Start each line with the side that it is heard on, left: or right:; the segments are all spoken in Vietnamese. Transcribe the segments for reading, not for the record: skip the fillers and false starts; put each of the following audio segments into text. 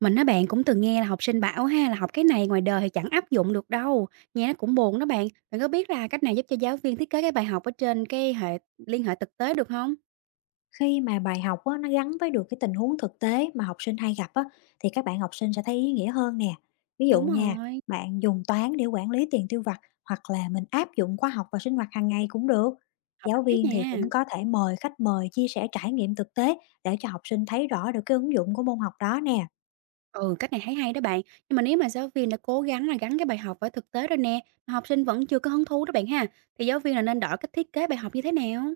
right: Mình á bạn cũng từng nghe là học sinh bảo ha là học cái này ngoài đời thì chẳng áp dụng được đâu. Nghe nó cũng buồn đó bạn. Bạn có biết là cách nào giúp cho giáo viên thiết kế cái bài học ở trên cái hệ liên hệ thực tế được không?
left: Khi mà bài học á, nó gắn với được cái tình huống thực tế mà học sinh hay gặp á, thì các bạn học sinh sẽ thấy ý nghĩa hơn nè. Ví dụ
right: Đúng
left: nha,
right: rồi,
left: bạn dùng toán để quản lý tiền tiêu vặt hoặc là mình áp dụng khoa học vào sinh hoạt hàng ngày cũng được.
right: hợp
left: Giáo
right: lý á
left: viên thì
right: nha.
left: cũng có thể mời khách mời chia sẻ trải nghiệm thực tế để cho học sinh thấy rõ được cái ứng dụng của môn học đó nè.
right: Ừ, cách này thấy hay đó bạn. Nhưng mà nếu mà giáo viên đã cố gắng là gắn cái bài học với thực tế rồi nè, mà học sinh vẫn chưa có hứng thú đó bạn ha, thì giáo viên là nên đổi cách thiết kế bài học như thế nào?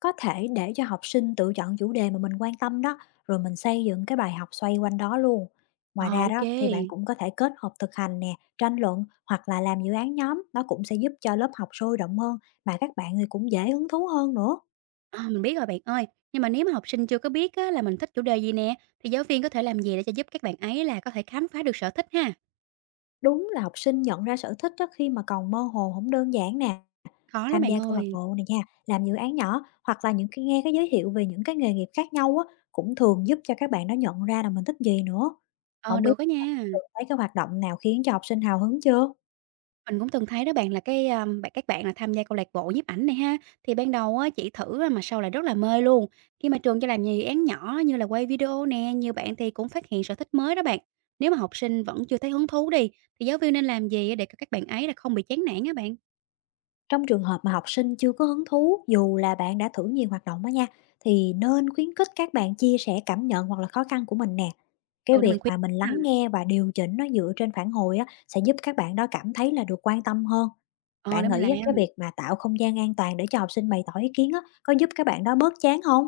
left: Có thể để cho học sinh tự chọn chủ đề mà mình quan tâm đó, rồi mình xây dựng cái bài học xoay quanh đó luôn. Ngoài
right: Ờ,
left: ra
right: ok.
left: đó thì bạn cũng có thể kết hợp thực hành nè, tranh luận hoặc là làm dự án nhóm, nó cũng sẽ giúp cho lớp học sôi động hơn mà các bạn thì cũng dễ hứng thú hơn nữa.
right: Ờ, mình biết rồi bạn ơi. Nhưng mà nếu mà học sinh chưa có biết á, là mình thích chủ đề gì nè, thì giáo viên có thể làm gì để cho giúp các bạn ấy là có thể khám phá được sở thích ha?
left: Đúng là học sinh nhận ra sở thích đó khi mà còn mơ hồ không đơn giản nè,
right: Có lắm
left: tham
right: bạn
left: gia câu lạc
right: ơi.
left: bộ này nha, làm dự án nhỏ hoặc là những cái nghe cái giới thiệu về những cái nghề nghiệp khác nhau á cũng thường giúp cho các bạn nó nhận ra là mình thích gì nữa.
right: Ờ,
left: Không.
right: được á nha.
left: Từng thấy cái hoạt động nào khiến cho học sinh hào hứng chưa?
right: Mình cũng từng thấy đó bạn là cái, bạn các bạn là tham gia câu lạc bộ nhiếp ảnh này ha, thì ban đầu á chỉ thử á mà sau là rất là mê luôn. Khi mà trường cho làm nhiều dự án nhỏ như là quay video nè, nhiều bạn thì cũng phát hiện sở thích mới đó bạn. Nếu mà học sinh vẫn chưa thấy hứng thú đi, thì giáo viên nên làm gì để c các bạn ấy là không bị chán nản á bạn?
left: Trong trường hợp mà học sinh chưa có hứng thú, dù là bạn đã thử nhiều hoạt động đó nha, thì nên khuyến khích các bạn chia sẻ cảm nhận hoặc là khó khăn của mình nè. Cái
right: Ừ, để mình
left: việc
right: khuyên
left: mà mình
right: ha.
left: lắng nghe và điều chỉnh nó dựa trên phản hồi á, sẽ giúp các bạn đó cảm thấy là được quan tâm hơn.
right: Ờ, để
left: Bạn
right: mình làm.
left: nghĩ á, cái việc mà tạo không gian an toàn để cho học sinh bày tỏ ý kiến á, có giúp các bạn đó bớt chán không?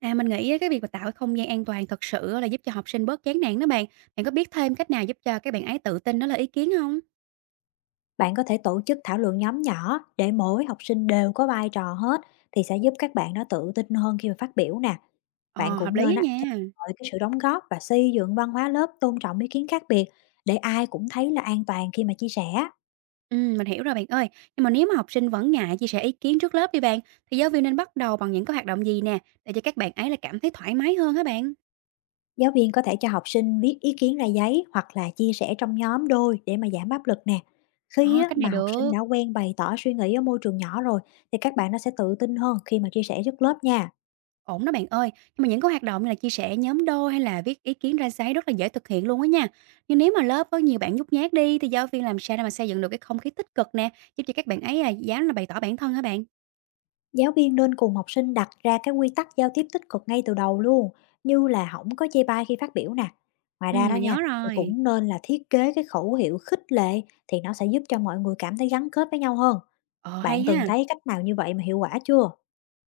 right: À, mình nghĩ á cái việc mà tạo cái không gian an toàn thật sự á là giúp cho học sinh bớt chán nản đó bạn. Bạn có biết thêm cách nào giúp cho các bạn ấy tự tin đó là ý kiến không?
left: Bạn có thể tổ chức thảo luận nhóm nhỏ để mỗi học sinh đều có vai trò hết, thì sẽ giúp các bạn đó tự tin hơn khi mà phát biểu nè. Bạn
right: Ờ, hợp
left: cũng
right: lý
left: nên
right: á
left: á khen
right: nha.
left: ngợi cái sự đóng góp và xây dựng văn hóa lớp tôn trọng ý kiến khác biệt để ai cũng thấy là an toàn khi mà chia sẻ.
right: Mình hiểu rồi bạn ơi. Nhưng mà nếu mà học sinh vẫn ngại chia sẻ ý kiến trước lớp đi bạn, thì giáo viên nên bắt đầu bằng những cái hoạt động gì nè, để cho các bạn ấy là cảm thấy thoải mái hơn hả bạn?
left: Giáo viên có thể cho học sinh viết ý kiến ra giấy hoặc là chia sẻ trong nhóm đôi để mà giảm áp lực nè.
right: Ờ,
left: Khi á,
right: cách này
left: mà học sinh
right: được,
left: đã quen bày tỏ suy nghĩ ở môi trường nhỏ rồi, thì các bạn nó sẽ tự tin hơn khi mà chia sẻ trước lớp nha.
right: ổn đó bạn ơi. Nhưng mà những cái hoạt động như là chia sẻ nhóm đôi hay là viết ý kiến ra giấy rất là dễ thực hiện luôn á nha. Nhưng nếu mà lớp có nhiều bạn nhút nhát đi, thì giáo viên làm sao để mà xây dựng được cái không khí tích cực nè, giúp cho các bạn ấy à, dám là bày tỏ bản thân hả bạn?
left: Giáo viên nên cùng học sinh đặt ra cái quy tắc giao tiếp tích cực ngay từ đầu luôn, như là không có chê bai khi phát biểu nè. Ngoài ra đó
right: Mình
left: nha,
right: nhớ
left: thì
right: rồi.
left: cũng nên là thiết kế cái khẩu hiệu khích lệ, thì nó sẽ giúp cho mọi người cảm thấy gắn kết với nhau hơn.
right: Ờ, hay
left: Bạn từng
right: ha.
left: thấy cách nào như vậy mà hiệu quả chưa?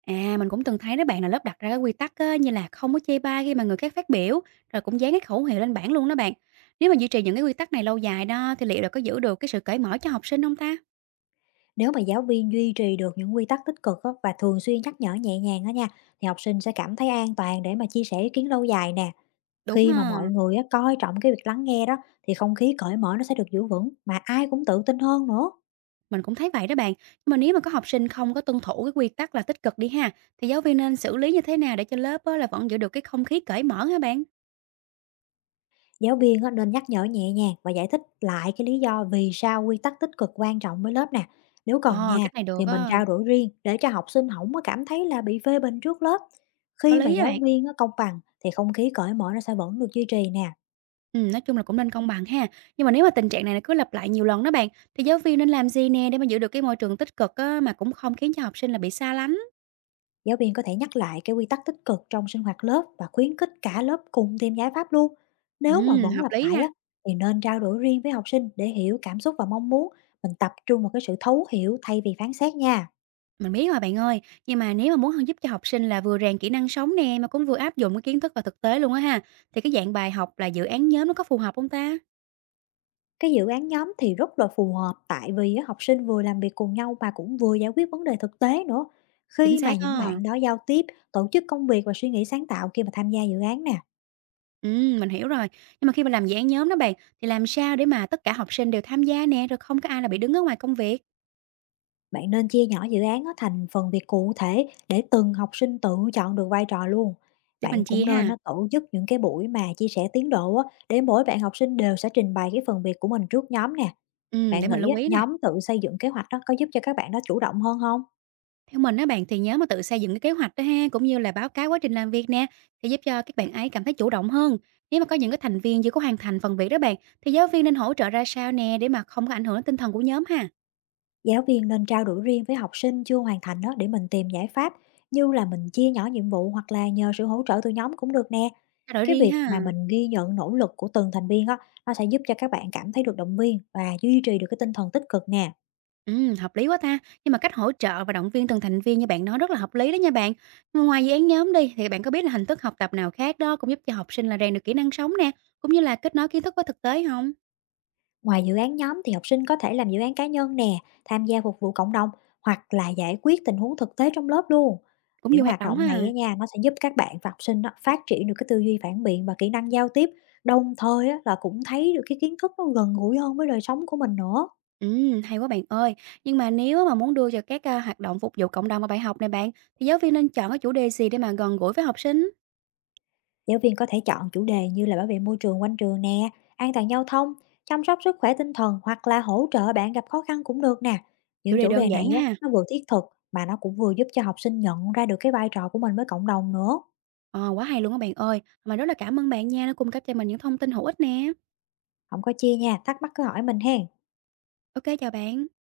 right: À, mình cũng từng thấy đó bạn là lớp đặt ra cái quy tắc á, như là không có chê bai khi mà người khác phát biểu, rồi cũng dán cái khẩu hiệu lên bảng luôn đó bạn. Nếu mà duy trì những cái quy tắc này lâu dài đó thì liệu là có giữ được cái sự cởi mở cho học sinh không ta?
left: Nếu mà giáo viên duy trì được những quy tắc tích cực á, và thường xuyên nhắc nhở nhẹ nhàng đó nha, thì học sinh sẽ cảm thấy an toàn để mà chia sẻ ý kiến lâu dài nè.
right: Đúng
left: Khi mà mọi
right: ha,
left: người á, coi trọng cái việc lắng nghe đó, thì không khí cởi mở nó sẽ được giữ vững mà ai cũng tự tin hơn nữa.
right: mình cũng thấy vậy đó bạn. Nhưng mà nếu mà có học sinh không có tuân thủ cái quy tắc là tích cực đi ha, thì giáo viên nên xử lý như thế nào để cho lớp á, là vẫn giữ được cái không khí cởi mở hả bạn?
left: Giáo viên á, nên nhắc nhở nhẹ nhàng và giải thích lại cái lý do vì sao quy tắc tích cực quan trọng với lớp nè. Nếu cần
right: Ờ,
left: nha,
right: cách này được
left: thì mình
right: á,
left: trao đổi riêng để cho học sinh không có cảm thấy là bị phê bình trước lớp.
right: có
left: Khi mà
right: lý á
left: giáo
right: bạn.
left: viên á, công bằng thì không khí cởi mở nó sẽ vẫn được duy trì nè.
right: Nói chung là cũng nên công bằng ha. Nhưng mà nếu mà tình trạng này nó cứ lặp lại nhiều lần đó bạn, thì giáo viên nên làm gì nè để mà giữ được cái môi trường tích cực á, mà cũng không khiến cho học sinh là bị xa lánh?
left: Giáo viên có thể nhắc lại cái quy tắc tích cực trong sinh hoạt lớp và khuyến khích cả lớp cùng tìm giải pháp luôn. Nếu mà vẫn
right: Hợp
left: lặp
right: lý
left: lại
right: nha.
left: á, thì nên trao đổi riêng với học sinh để hiểu cảm xúc và mong muốn. Mình tập trung vào cái sự thấu hiểu thay vì phán xét nha.
right: Mình biết rồi bạn ơi, nhưng mà nếu mà muốn giúp cho học sinh là vừa rèn kỹ năng sống nè mà cũng vừa áp dụng cái kiến thức vào thực tế luôn á ha, thì cái dạng bài học là dự án nhóm nó có phù hợp không ta?
left: Cái dự án nhóm thì rất là phù hợp tại vì á, học sinh vừa làm việc cùng nhau mà cũng vừa giải quyết vấn đề thực tế nữa.
right: Chính
left: Khi mà
right: xác
left: những
right: á.
left: bạn đó giao tiếp, tổ chức công việc và suy nghĩ sáng tạo khi mà tham gia dự án nè,
right: Mình hiểu rồi. Nhưng mà khi mà làm dự án nhóm đó bạn, thì làm sao để mà tất cả học sinh đều tham gia nè, rồi không có ai là bị đứng ở ngoài công việc?
left: bạn nên chia nhỏ dự án á thành phần việc cụ thể để từng học sinh tự chọn được vai trò luôn.
right: Để mình
left: Bạn
right: chia
left: cũng nên
right: ha.
left: nó tổ chức những cái buổi mà chia sẻ tiến độ á, để mỗi bạn học sinh đều sẽ trình bày cái phần việc của mình trước nhóm nè.
right: Để
left: Bạn
right: mình
left: nghĩ
right: lưu
left: á,
right: ý nè.
left: nhóm tự xây dựng kế hoạch đó có giúp cho các bạn đó chủ động hơn không?
right: Theo mình á bạn, thì nếu mà tự xây dựng cái kế hoạch đó ha, cũng như là báo cáo quá trình làm việc nè, thì giúp cho các bạn ấy cảm thấy chủ động hơn. Nếu mà có những cái thành viên chưa có hoàn thành phần việc đó bạn, thì giáo viên nên hỗ trợ ra sao nè để mà không có ảnh hưởng đến tinh thần của nhóm ha.
left: Giáo viên nên trao đổi riêng với học sinh chưa hoàn thành đó để mình tìm giải pháp, như là mình chia nhỏ nhiệm vụ hoặc là nhờ sự hỗ trợ từ nhóm cũng được nè.
right: Trao đổi
left: Cái
right: riêng
left: việc mà
right: ha.
left: mình ghi nhận nỗ lực của từng thành viên đó, nó sẽ giúp cho các bạn cảm thấy được động viên và duy trì được cái tinh thần tích cực nè.
right: Ừ, hợp lý quá ta. Nhưng mà cách hỗ trợ và động viên từng thành viên như bạn nói rất là hợp lý đó nha bạn. Mà ngoài dự án nhóm đi, thì bạn có biết là hình thức học tập nào khác đó cũng giúp cho học sinh là rèn được kỹ năng sống nè, cũng như là kết nối kiến thức với thực tế không?
left: Ngoài dự án nhóm thì học sinh có thể làm dự án cá nhân nè, tham gia phục vụ cộng đồng hoặc là giải quyết tình huống thực tế trong lớp luôn.
right: Cũng
left: Những
right: nhiều hoạt
left: hoạt
right: động
left: động
right: ha.
left: này á nha, nó sẽ giúp các bạn và học sinh á, phát triển được cái tư duy phản biện và kỹ năng giao tiếp, đồng thời á, là cũng thấy được cái kiến thức nó gần gũi hơn với đời sống của mình nữa.
right: Hay quá bạn ơi. Nhưng mà nếu mà muốn đưa cho hoạt động phục vụ cộng đồng mà bài học này bạn, thì giáo viên nên chọn cái chủ đề gì để mà gần gũi với học sinh?
left: Giáo viên có thể chọn chủ đề như là bảo vệ môi trường quanh trường nè, an toàn giao thông, chăm sóc sức khỏe tinh thần hoặc là hỗ trợ bạn gặp khó khăn cũng được nè.
right: Chủ
left: Những
right: đề
left: chủ
right: đơn
left: đề
right: giản
left: này á,
right: ha.
left: nó vừa thiết thực mà nó cũng vừa giúp cho học sinh nhận ra được cái vai trò của mình với cộng đồng nữa.
right: Ờ, quá hay luôn á bạn ơi. Mà rất là cảm ơn bạn nha, đã cung cấp cho mình những thông tin hữu ích nè.
left: Không có chia nha, thắc mắc cứ hỏi mình ha.
right: Ok chào bạn.